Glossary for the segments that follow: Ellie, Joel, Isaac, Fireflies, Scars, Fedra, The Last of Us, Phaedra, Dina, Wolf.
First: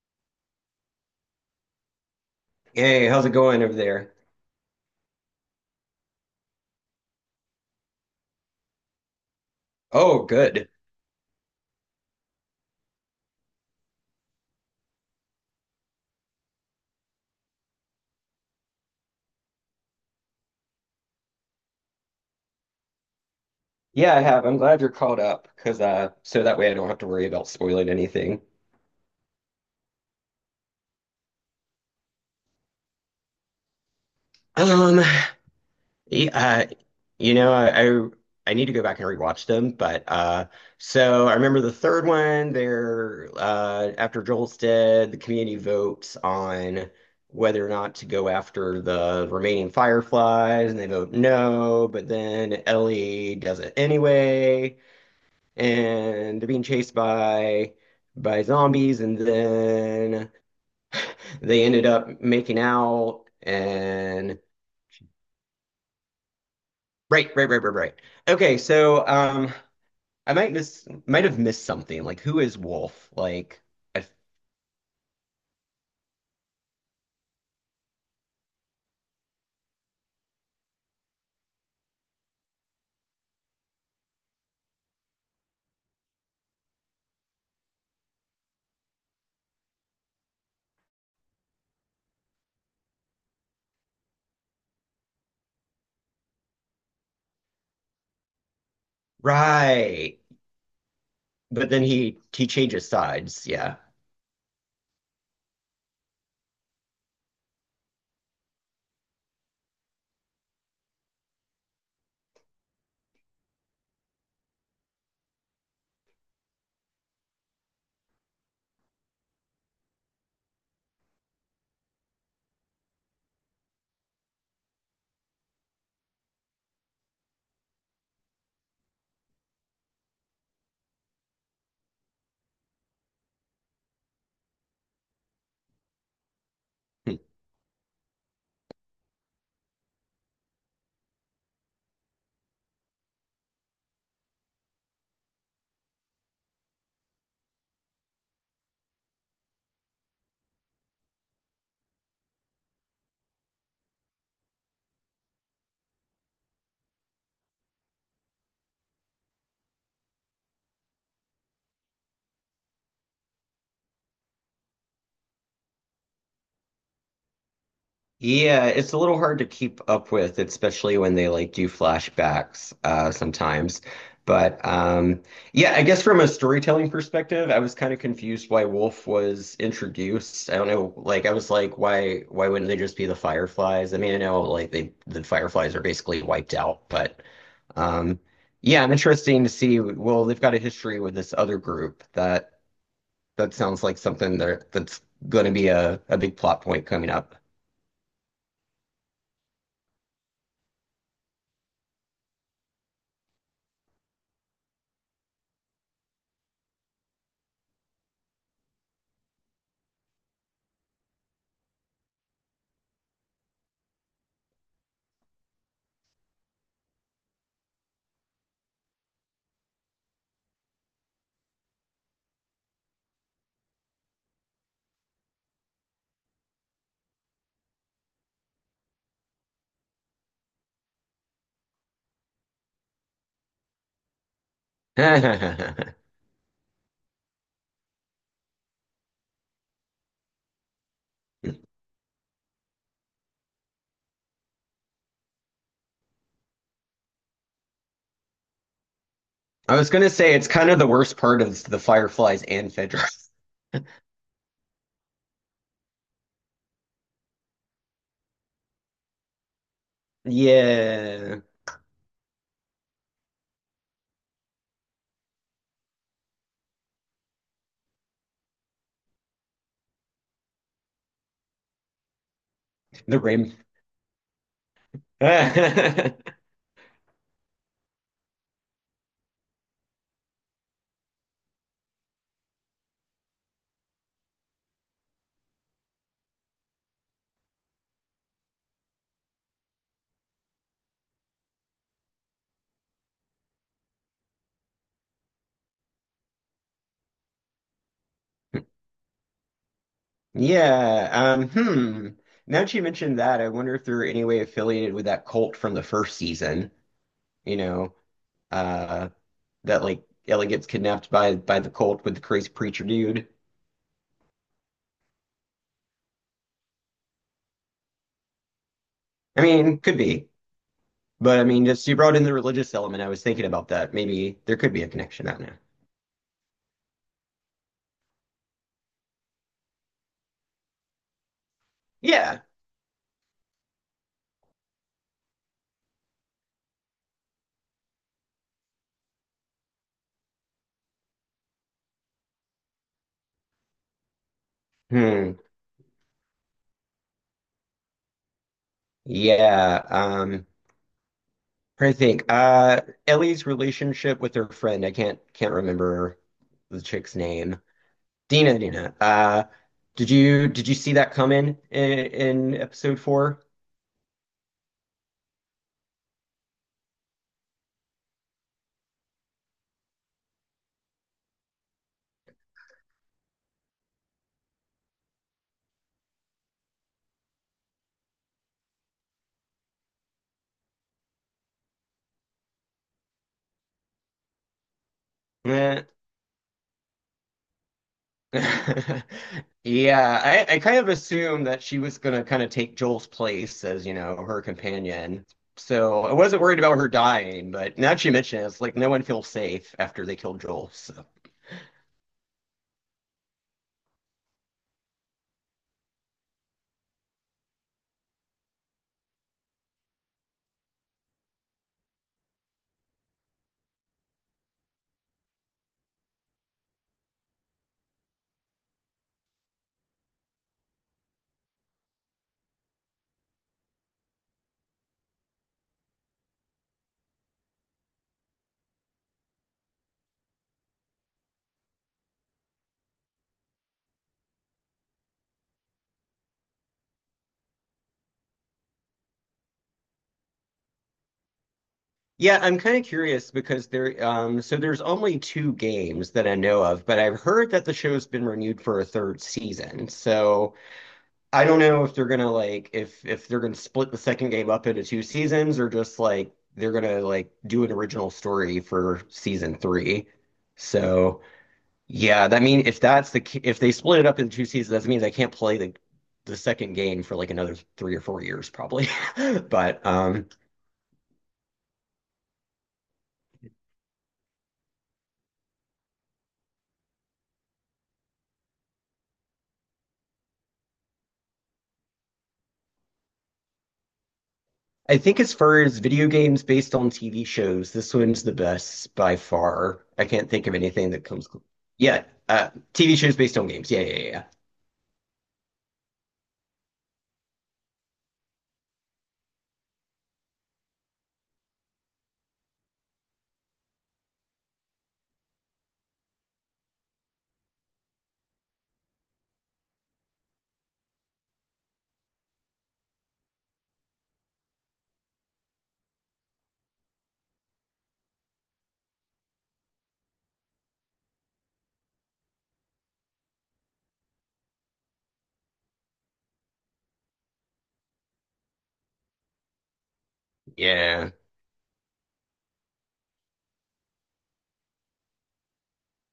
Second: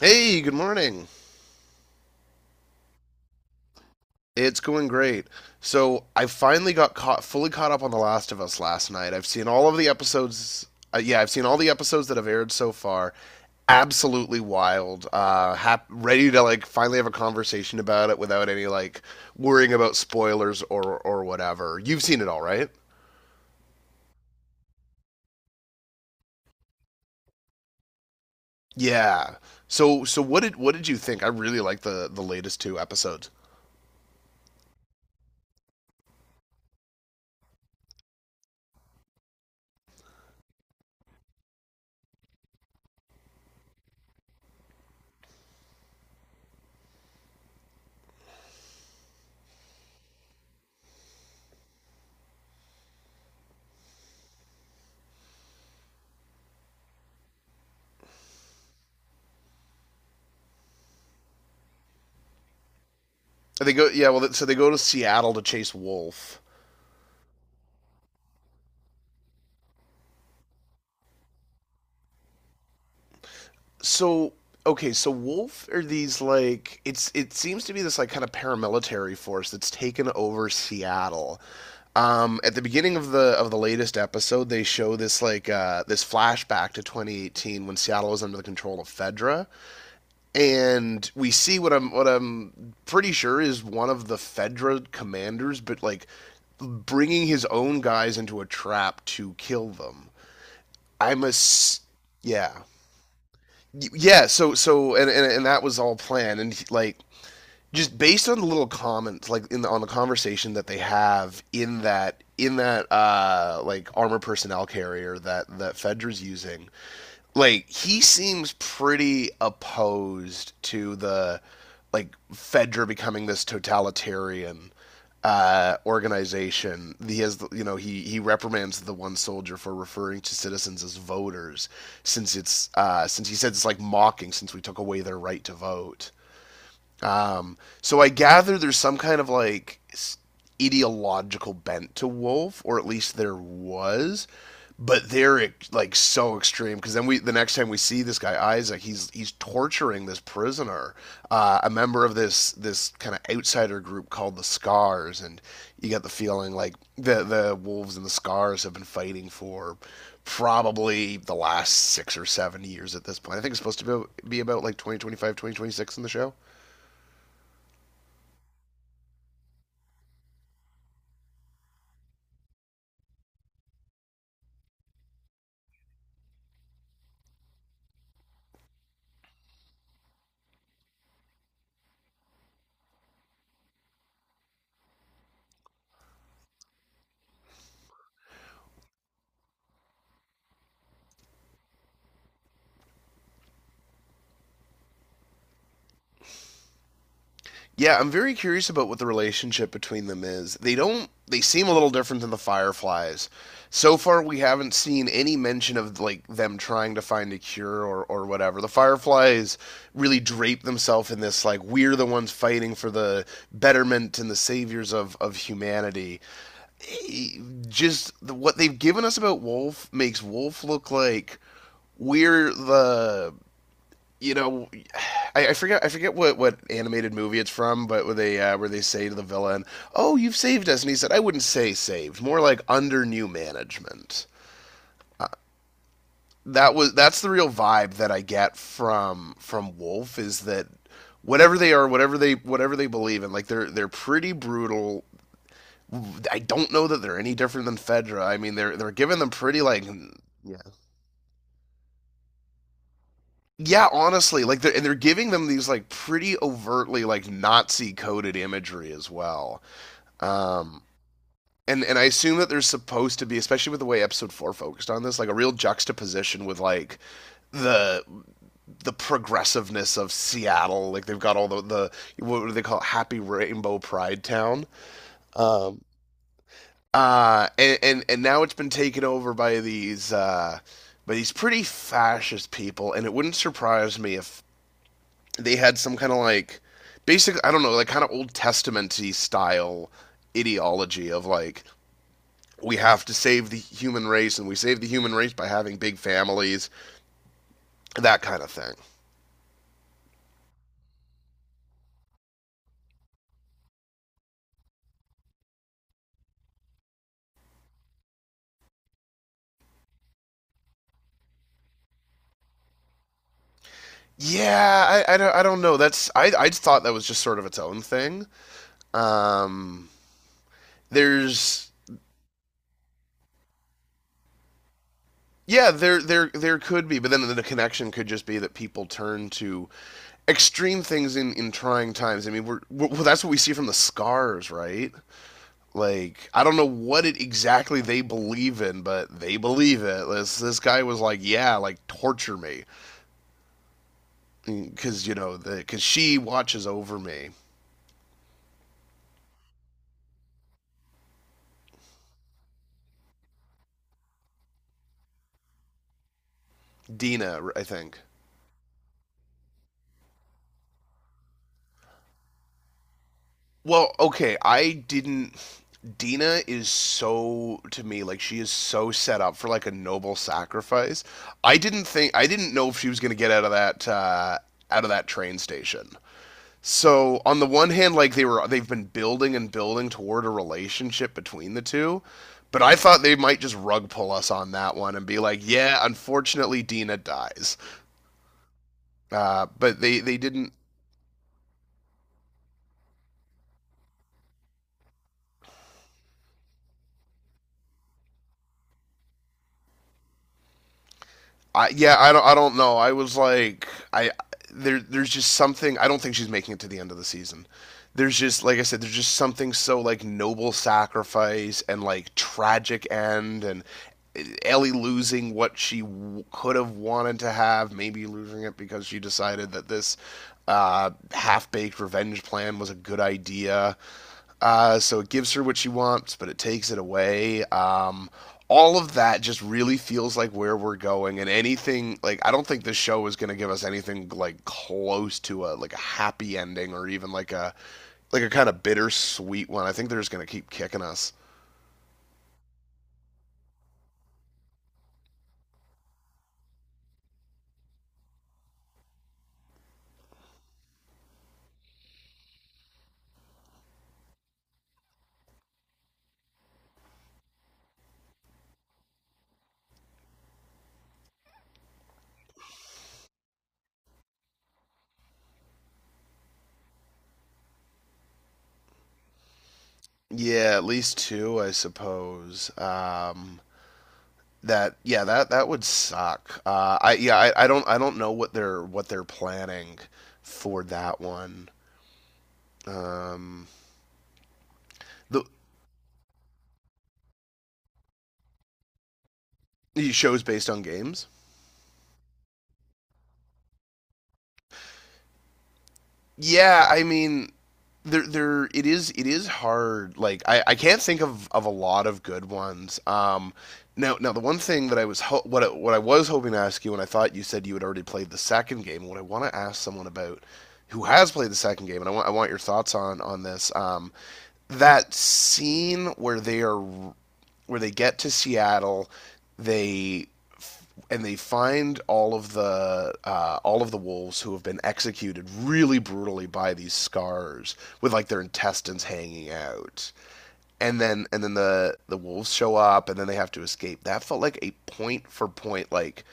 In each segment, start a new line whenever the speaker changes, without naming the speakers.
Hey, good morning.
Hey, how's it going over there?
It's going great. So I finally got caught fully caught up on The Last of Us last night. I've seen all of the
Oh,
episodes.
good.
Yeah, I've seen all the episodes that have aired so far. Absolutely wild. Ready to finally have a conversation about it without any worrying about spoilers or whatever. You've seen it all, right?
Yeah, I have. I'm glad you're caught up because so that way I don't have to worry about spoiling anything.
Yeah. So what did you think? I really like the latest two episodes.
Um, yeah, uh, you know, I, I need to go back and rewatch them, but so I remember the third one there after Joel's dead, the community votes on whether or not to go after the remaining Fireflies, and they vote no, but then Ellie does it anyway. And they're being chased by zombies, and then they ended up making out.
They go, yeah, well,
And
so they go to Seattle to chase Wolf.
right, right, right, right, right. Okay, I might have missed something. Like, who is Wolf? I,
So, okay, so, Wolf are these like it seems to be this like kind of paramilitary force that's taken over Seattle. At the beginning of the latest episode, they show this like this flashback to 2018 when Seattle was under the control of Fedra, and we see what I'm pretty sure is one of the Fedra commanders, but like bringing his own guys into a trap to kill them.
right,
I'm a
but then he
Yeah,
changes sides. Yeah.
and, and that was all planned and just based on the little comments in on the conversation that they have in that armor personnel carrier that Fedra's using. Like he seems pretty opposed to the like Fedra becoming this totalitarian organization. He has, you know, he reprimands the one soldier for referring to citizens as voters, since it's since he said it's like mocking, since we took away their right to vote.
Hmm.
So I gather there's some kind of like ideological bent to Wolf, or at least there was. But they're like so extreme because then we the next time we see this guy Isaac, he's torturing this prisoner, a member of this kind of outsider group called the Scars, and you get the feeling like the wolves and the Scars have been fighting for probably the last 6 or 7 years at this point. I think it's supposed to be about like 2025, 2026 in the show.
Yeah, it's a little hard to keep up with, especially when they like do flashbacks, sometimes. But yeah, I guess from a storytelling perspective, I was kind of confused why Wolf was introduced. I don't know, like I was like, why wouldn't they just be the Fireflies? I mean, I know like the Fireflies are basically wiped out, but um, yeah, I'm interesting to see. Well, they've got a history with this other group, that that sounds like something that that's going to be a big plot point coming up.
Yeah, I'm very curious about what the relationship between them is. They don't They seem a little different than the Fireflies. So far we haven't seen any mention of like them trying to find a cure or whatever. The Fireflies really drape themselves in this like we're the ones fighting for the betterment and the saviors of humanity. E- Just what they've given us about Wolf makes Wolf look like we're the you know, I forget what animated movie it's from, but where they say to the villain, "Oh, you've saved us," and he said, "I wouldn't say saved, more like under new management." That's the real vibe that I get from Wolf, is that whatever they are, whatever they believe in, like they're pretty brutal. I don't know that they're any different than Fedra. I mean, they're giving them pretty
I
like
was
you.
gonna say it's kind of the worst part is the fireflies and Phaedra.
Yeah, honestly, like they're giving them these like pretty overtly like Nazi coded imagery as well. Um
Yeah,
and I assume that there's supposed to be, especially with the way episode 4 focused on this, like a real juxtaposition with like the the progressiveness of Seattle. Like they've got all the what do they call it?
the
Happy
rim.
Rainbow Pride Town. And now it's been taken over by these pretty fascist people. And it wouldn't surprise me if they had some kind of like basic, I don't know, like kind of Old Testamenty style ideology of like we have to save the human race, and we save the human race by having big families, that kind of thing.
Yeah. Hmm. Now that you mentioned that, I wonder if they're any way affiliated with that cult from the first season. You know, uh, that like Ellie gets kidnapped by the cult with the crazy preacher dude.
Yeah, I don't know. That's I thought that was just sort of its own thing.
I mean,
Um,
could be, but I mean,
there's
just you brought in the religious element. I was thinking about that. Maybe there could be a connection. Out now.
Yeah, there there could be, but then the connection could just be that people turn to extreme things in trying times. I
Yeah.
mean, we, well, that's what we see from the scars, right? Like I don't know what it exactly they believe in, but they believe it. This guy was like, yeah, like torture me, because, you
Hmm.
know, because she watches over me.
Yeah. I think Ellie's relationship with her friend, I can't remember the chick's
Dina,
name.
I think.
Dina, Dina. Uh, did you see that coming in episode four?
Well, okay, I didn't. Dina is, so, to me like she is so set up for like a noble sacrifice. I didn't know if she was gonna get out of that train station. So on the one hand, like they've been building and building toward a relationship between the two. But I thought they might just rug pull us on that one and be like, "Yeah,
Eh.
unfortunately, Dina dies." But they
Yeah,
didn't.
I kind of assumed that she was gonna kind of take Joel's place as, you know, her companion. So I wasn't worried about her dying, but now that you mention it, it's like no one feels safe after they killed Joel. So
Yeah, I don't know. I was like, I there, there's just something. I don't think she's making it to the end of the season. There's just, like I said, there's just something so like noble sacrifice and like tragic end, and eh, Ellie losing what could have wanted to have, maybe losing it because she decided that this half-baked revenge plan was a good idea. So it gives her what she wants, but it takes it away. All of that just really feels like where we're going, and anything like I don't think this show is going to give us anything like close to a like a happy ending, or even like a kind of bittersweet one. I think they're just going to keep kicking us.
yeah, I'm kind of curious because so there's only two games that I know of, but I've heard that the show's been renewed for a third season. So I don't know if they're gonna like if they're gonna split the second game up into two seasons, or just like they're gonna like do an original story for season three. So yeah, that mean if that's if they split it up into two seasons, that means I can't play the second game for like another 3 or 4 years probably. But.
Yeah, at least two, I suppose. That yeah, that would suck. I yeah, I don't know what they're planning for that one. Um,
I think
the
as far as video games based on TV shows, this one's the best by far.
these
I
shows
can't think
based
of
on
anything that
games.
comes. Yeah, TV shows based on games. Yeah, yeah, yeah,
Yeah, I mean, it is, hard. I can't think of, a lot of good ones. Now the one thing that what what I was hoping to ask you, and I thought you said you had already played the second game. What I want to ask someone about who has played the second game, and I want your thoughts on this. That scene where they are where they get to Seattle, they and they find all of the wolves who have been executed really brutally by these scars with like their intestines hanging out, and then
yeah,
the wolves show up, and then they have to escape. That felt like a point for point like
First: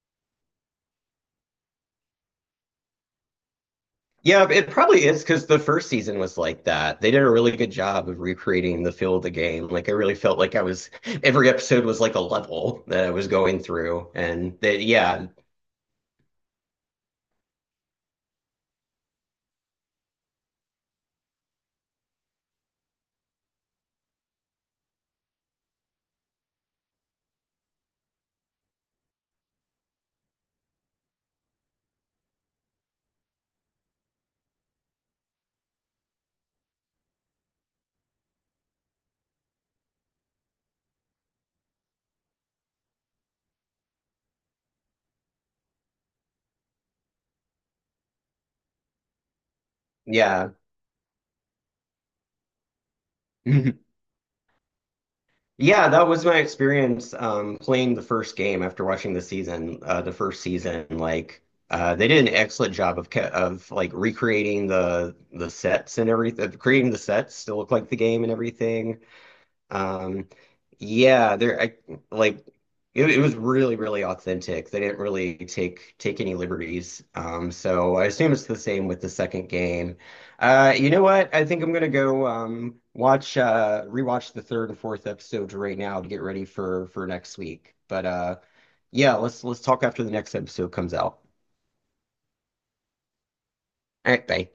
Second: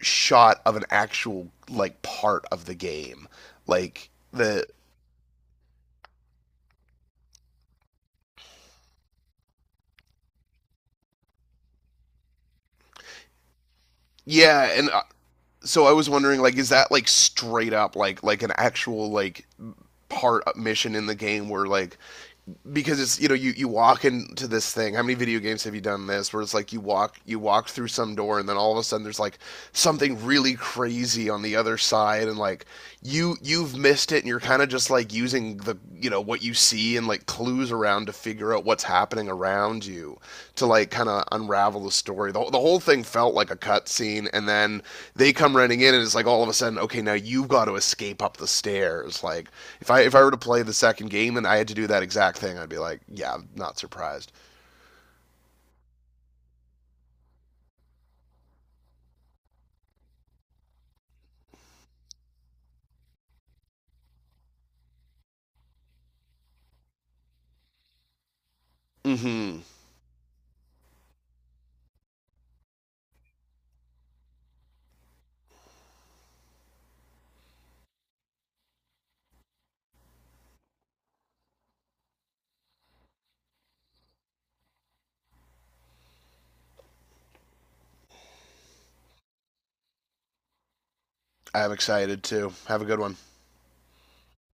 shot of an actual like part of the game, like
yeah.
the
It probably is because the first season was like that. They did a really good job of recreating the feel of the game. Like I really felt like I was every episode was like a level that I was going through, and
yeah.
that
And
yeah,
so I was wondering, like, is that like straight up like an actual like part mission in the game, where like because it's, you know, you walk into this thing. How many video games have you done this where it's like you walk through some door and then all of a sudden there's like something really crazy on the other side, and like you've missed it, and you're kind of just like using the, you know, what you see and like clues around to figure out what's happening around you, to like kind of unravel the story. The whole thing felt like a cutscene, and then they come running in, and it's like all of a sudden, okay, now you've got to escape up the stairs. Like if I were to
yeah.
play the second game and I had to do that exact thing, I'd be like, yeah, I'm not surprised.
Yeah, that was my experience playing the first game after watching the season, the first season. Like they did an excellent job of like recreating the sets and everything, creating the sets to look like the game and everything.
Mm-hmm.
Um, yeah, there I like it was really, really authentic. They didn't really take any liberties. So I assume it's the same with the second game. You know what? I think I'm gonna go watch rewatch the third and fourth episodes right now to get ready for next week. But yeah, let's talk after the next episode comes out.
I'm excited too. Have a good one.
All right, bye.